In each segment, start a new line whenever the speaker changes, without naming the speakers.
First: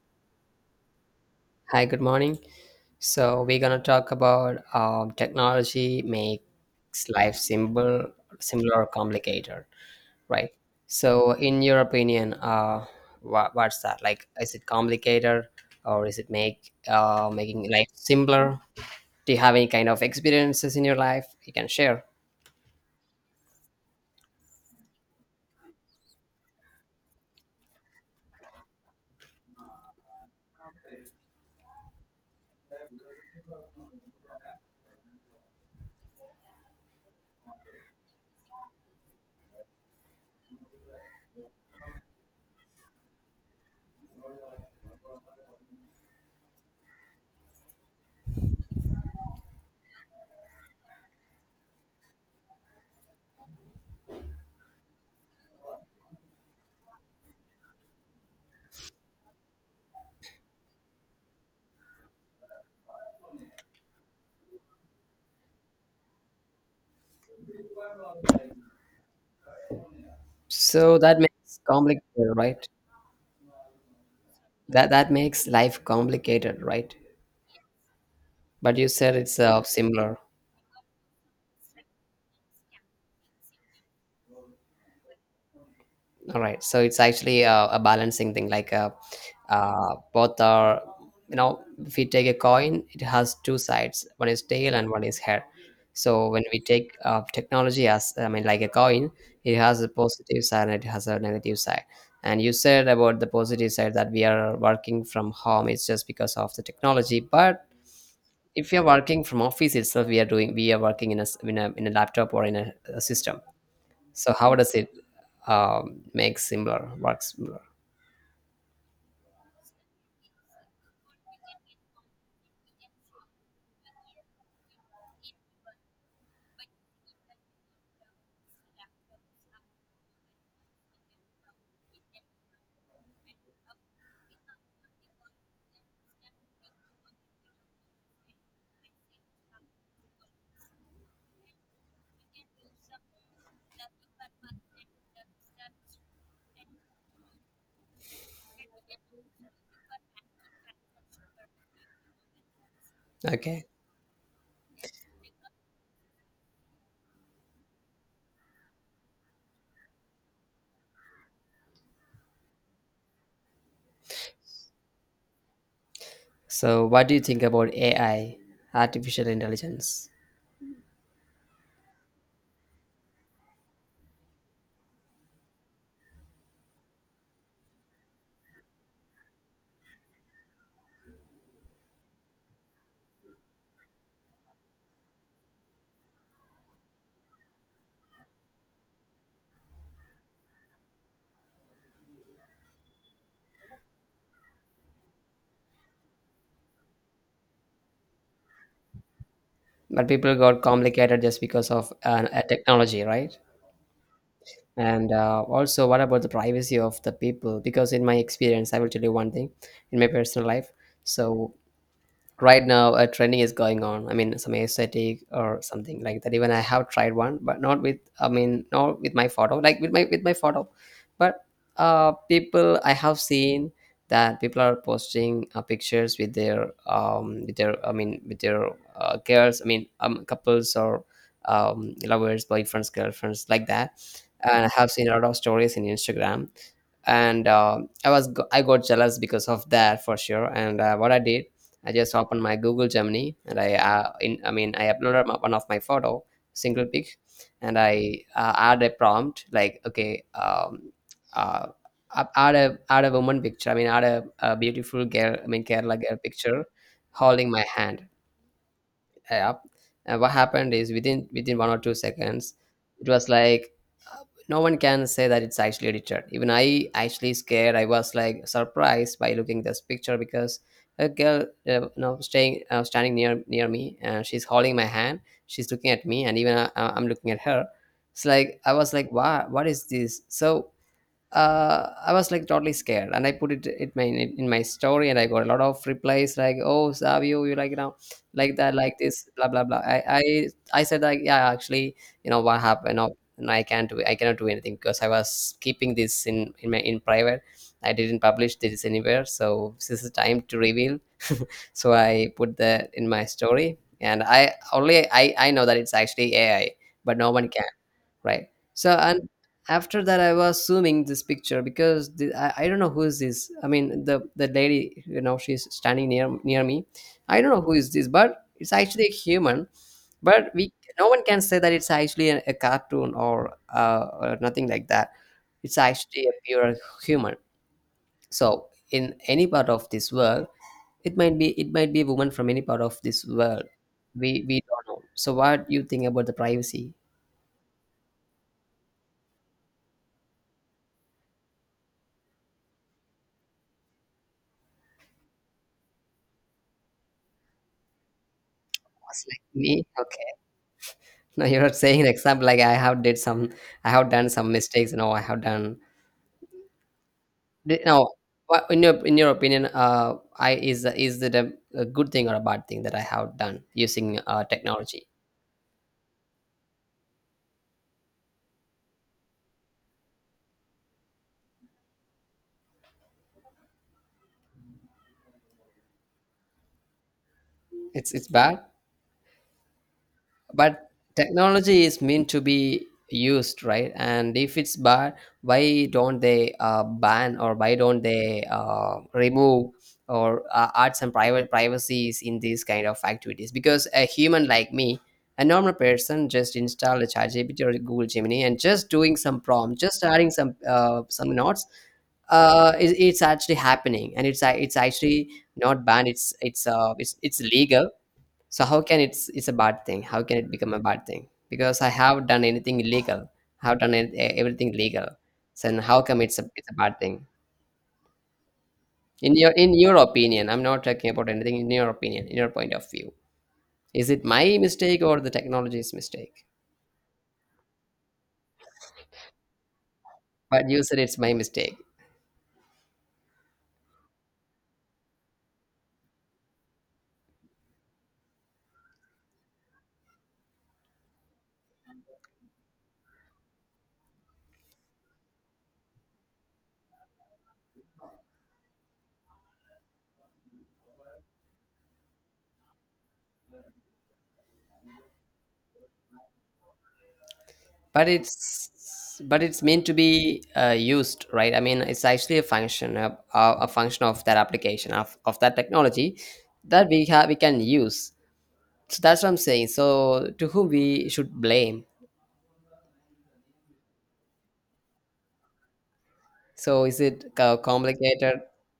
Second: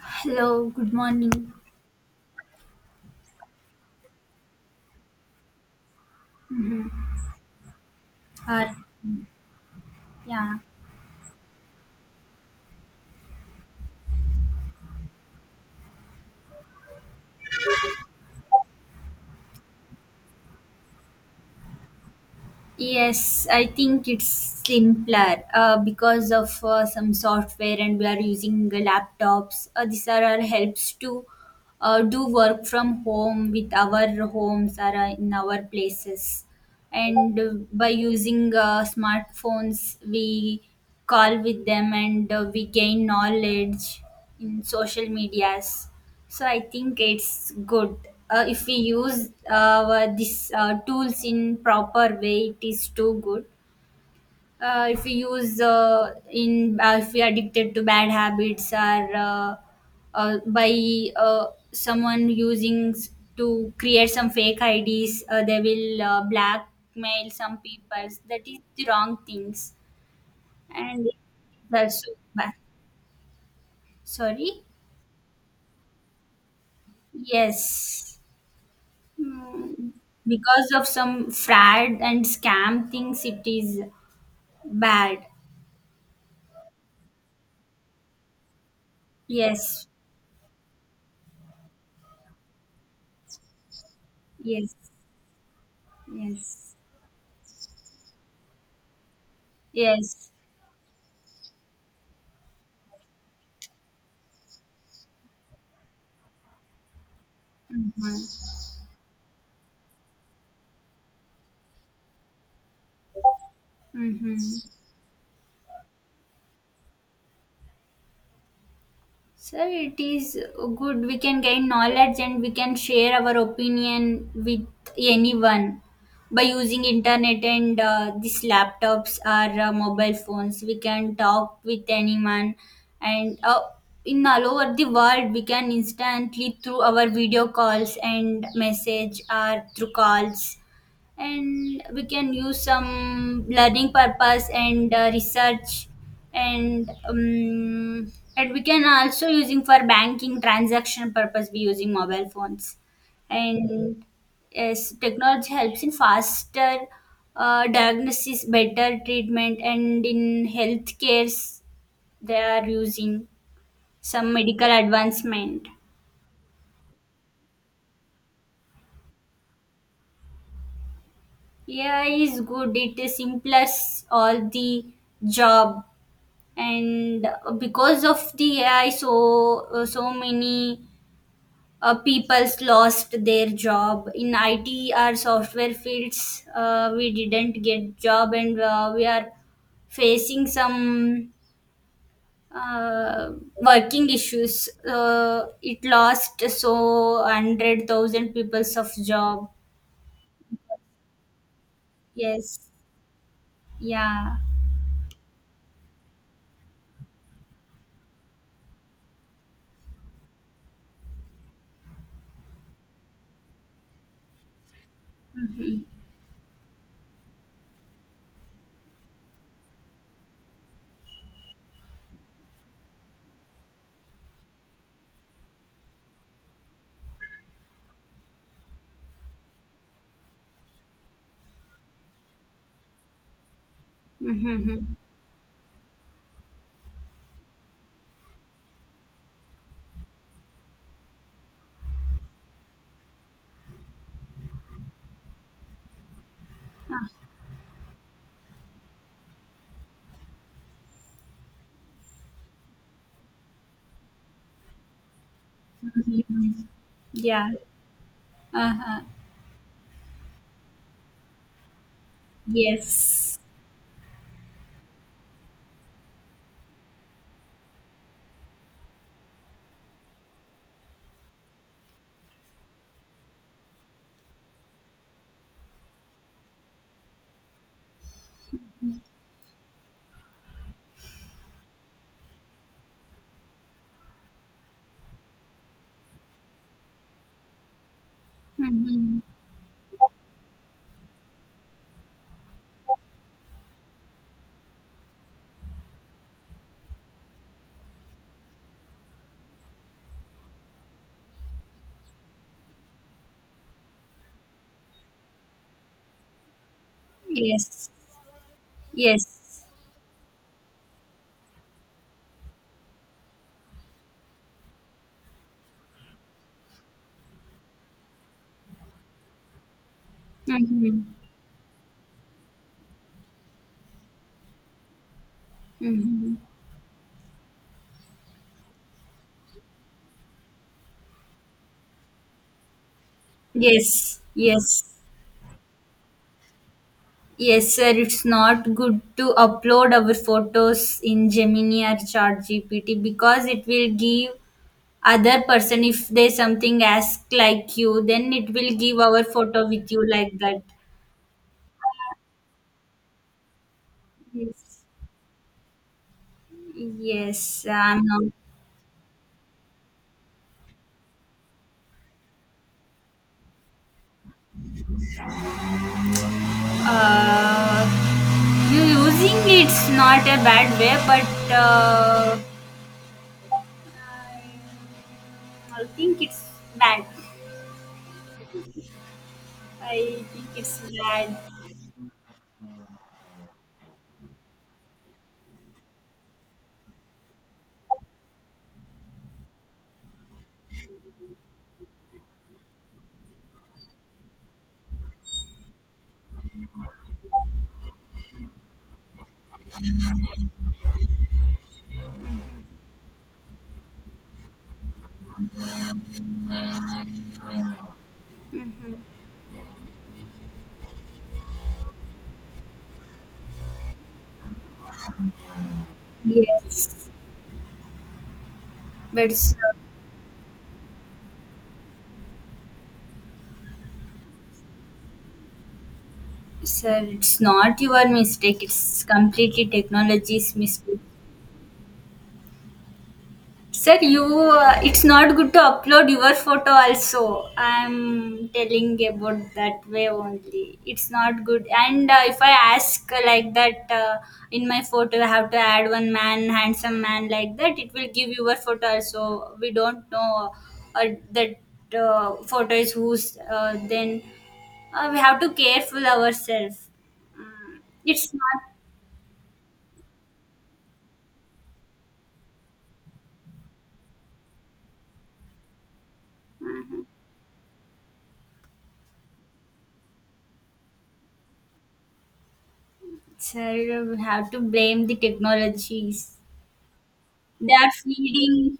Hello, good morning.
Hi, good morning. So we're gonna talk about technology makes life simple,
Or
similar or complicated, right?
yeah,
So, in your opinion, what's that like? Is it complicated, or is it make making life simpler? Do you have any kind of experiences in your life you can share?
yes, I think it's simpler because of some software, and we are using the laptops. These are our helps to do work from home with our homes or in our places. And by using smartphones, we call with them and we gain knowledge in social medias. So I think it's good if we use these tools in proper way. It is too good. If we use in if we are addicted to bad habits or by uh, someone using to create some fake IDs, they will blackmail some people. That is the wrong things,
So
and
that makes
that's so
complicated,
bad.
right?
Sorry.
That makes life complicated, right?
Yes.
But you said it's similar.
Because of some fraud and scam things, it is bad.
All right. So it's actually a balancing thing. Like
Yes,
both are, you know, if we take a coin, it has two sides. One is
yes,
tail and one is head. So when we
yes,
take technology as, I mean, like a coin, it has a
yes.
positive side and it has a negative side. And you said about the positive side that we are working from home. It's just because of the technology. But
Mm-hmm.
if you're working from office itself, we are doing, we are working in a, s- in a laptop or in a system. So
Mm-hmm.
how does it make similar work similar.
Sir, it is good. We can gain knowledge and we can share our opinion with anyone by using internet and these laptops or mobile phones. We can talk with anyone, and in all over the world, we can instantly through our video calls and message or through calls, and we can use some learning purpose and research and and we can also using for banking transaction purpose be using mobile phones.
Okay,
And yes, technology helps in faster diagnosis, better treatment, and in healthcare they are using some medical advancement.
so what do you think about AI, artificial intelligence?
Yeah, is good, it is simplest all the job. And because of the ai, so many people's lost their job in it or software fields. We didn't get job and we are facing some uh, working issues. It lost so 100,000 people's of job.
But people got complicated just because of a
Yes.
technology, right?
Yeah.
And also what about the privacy of the people? Because in my experience, I will tell you one thing. In my personal life, so right now a trending is going on, I mean some aesthetic or
Mhm.
something like that. Even I have tried one, but not with, I mean not with my photo, like with my photo. But people I have seen that people are posting pictures with their with their, I mean with their girls, I mean couples or lovers, boyfriends, girlfriends, like that. And I have
Mhm.
seen a lot of stories in Instagram. And I got jealous because of that, for sure. And what I did, I just opened my Google Gemini and I in I mean I uploaded my, one of my photo, single pic. And I add a prompt like, okay, uh add a woman picture, I mean add a beautiful girl, I mean Kerala girl
Mhm. Mhm.
picture, holding
Yeah.
my hand
Uh-huh.
app. And what happened is, within 1 or 2 seconds, it was
Yes.
like, uh, no one can say that it's actually edited. Even I actually scared, I was like surprised by looking this picture, because a girl, you know, staying standing near me, and she's holding my hand, she's looking at me, and even I'm looking at her. It's like I was like, wow, what is this? So I was like totally scared, and I put it it my in my story, and I got a lot of replies like, "Oh, Savio, you like, you know, like that, like
Mm-hmm.
this, blah blah blah." I said like, "Yeah, actually, you know what happened? No, no, I can't do, I cannot do anything because I was keeping this in private. I didn't publish this anywhere, so this is time to reveal." So I put that in my story, and I only I know that it's actually AI, but no one can.
Yes.
Right, so and
Yes.
after that I was zooming this picture because I don't know who is this, I mean the lady, you know, she's standing near me. I don't know who is this, but it's actually a human. But we,
Mm-hmm.
no one can say that it's actually a cartoon or nothing like that. It's actually a
Mm-hmm.
pure human. So in any part of this world, it might be a woman from any part of this world.
Yes.
We
Yes.
don't know. So what you think about the privacy?
Yes, sir. It's not good to upload our photos in Gemini or ChatGPT because it will give other person if they something ask like you, then it will give
Was
our
like
photo
me.
with you
Okay.
like that.
No, you're not saying an example like I have did some, I have done some
Yes.
mistakes. No, I have done.
Yes,
No,
I'm not.
what in your opinion, I, is it a good thing or a bad thing that I have done using technology?
Uh, you using it's not a bad way, but I think it's bad.
It's bad.
I think it's
But
bad.
technology is meant to be used, right? And if it's bad, why don't they ban, or why don't they remove or add some private privacies in these kind of activities? Because a human like me, a normal person, just install a chat gpt or Google Gemini and just doing some prompt, just adding some notes, it's actually happening, and it's actually not banned, it's legal. So how
Mm-hmm.
can it's a bad thing, how can it become a bad thing? Because I have done anything illegal? I have done everything legal. So then how come it's it's a bad
Yes,
thing?
but
In your
sir,
in your opinion, I'm not talking about anything, in your opinion, in your point of view, is it my mistake or the technology's mistake?
sir, it's not your mistake. It's completely technology's
But you said
mistake.
it's my mistake.
Sir, you it's not good to upload your photo also. I'm telling about that way only. It's not good. And if I ask like that in my photo, I have to add one man, handsome man like that. It will give your photo also. We don't know uh, that photo is whose. Then we have to careful ourselves. Mm.
But
It's not.
it's, but it's meant to be used, right? I mean it's actually a function of, a function of that application of that technology that
Mhm.
we have, we can use. So that's what I'm saying. So to whom we should blame?
Sir, we have to blame the technologies.
So is it
They are
complicated?
feeding,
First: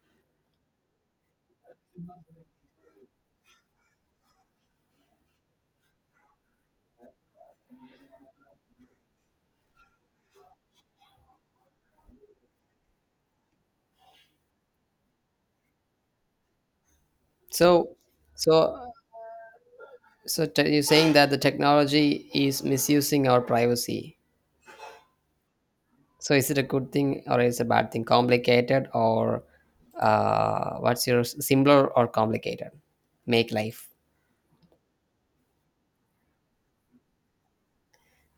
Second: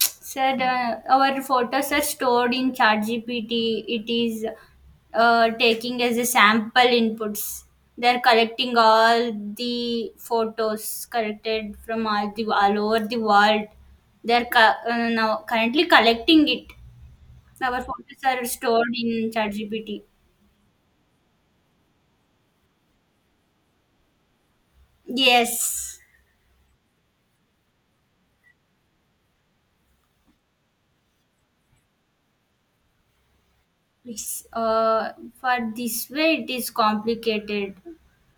said our photos are stored in ChatGPT. It is taking as a sample inputs. They're collecting all the photos collected from all the all over the world. They're co- Now currently collecting it. Our
So
photos are
so
stored in ChatGPT.
so you're saying that the technology is misusing our privacy.
Yes,
So is it a good thing or is it a bad thing? Complicated or what's your simpler or complicated? Make life.
it's, uh, for this way it is complicated.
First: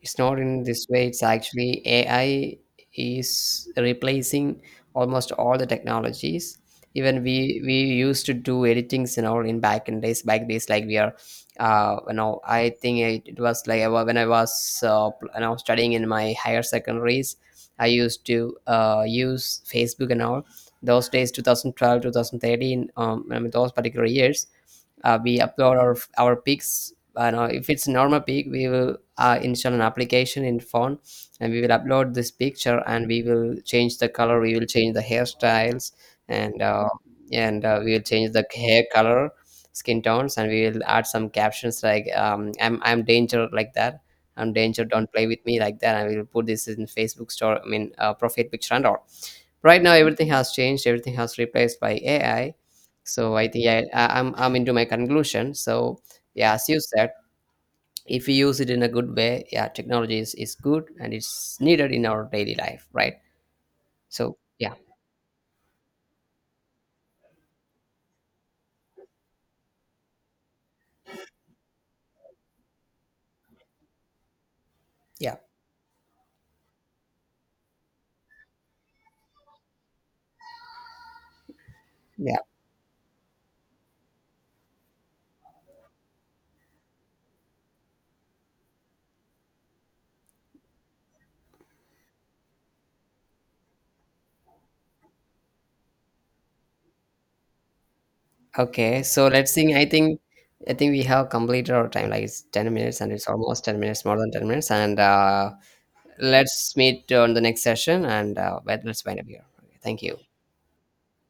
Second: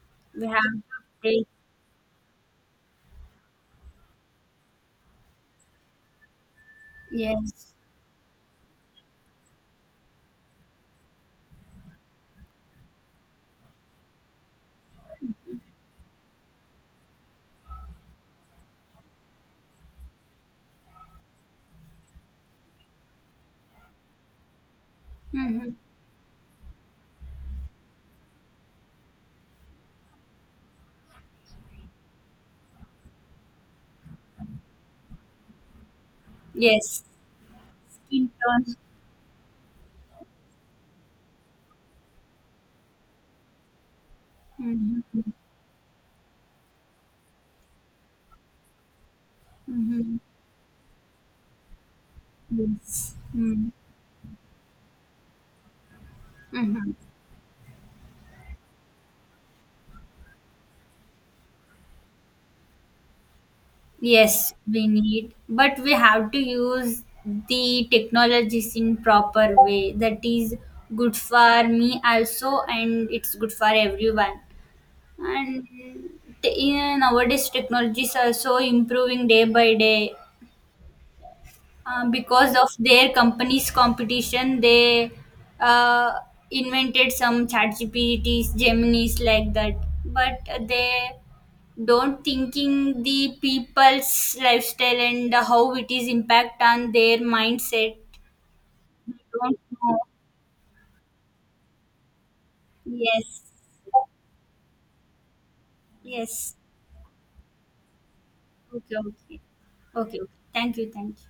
It's not
We have
in this
to
way. It's
take.
actually AI is replacing almost all the technologies. Even we
Yes.
we used to do editings, you know, in back in days, back days, like we are, you know, I think it was like when I was when I was studying in my higher secondaries, I used to use Facebook and all. Those days, 2012, 2013, I mean, those particular years, we
Mm-hmm.
upload our pics. No, if it's normal pic, we will install an application in phone, and we will upload this picture, and we will change the color, we will change the hairstyles, and
Yes,
we will
in
change the
turn.
hair color, skin tones, and we will add some captions like I'm danger," like that. I'm danger.
Mhm.
Don't play with me, like that. And we will put this in Facebook store, I mean, profile picture and all. Right now
Mhm.
everything has changed, everything has replaced by AI.
Yes.
So I think,
Mm.
I'm into my conclusion. So yeah, as you
Mhm.
said, if you use it in a good way, yeah, technology is good, and it's needed in our daily life, right? So
Yes,
yeah,
we need, but we have to use the technologies in proper way. That is good for me also, and it's good for everyone.
yeah,
And yeah, nowadays technologies are so improving day by day.
yeah.
Because of their company's competition, they uh, invented some chat gpts gemini's like that. But they don't thinking the people's lifestyle and how it is impact on their mindset.
Okay,
We
so let's
don't
think,
know.
I think we have completed our time, like it's 10 minutes, and it's
Yes.
almost 10 minutes, more than 10 minutes. And
Yes.
let's meet on the next session, and
Okay,
let's wind up
okay.
here. Okay, thank
Okay,
you.
okay. Thank you, thank you.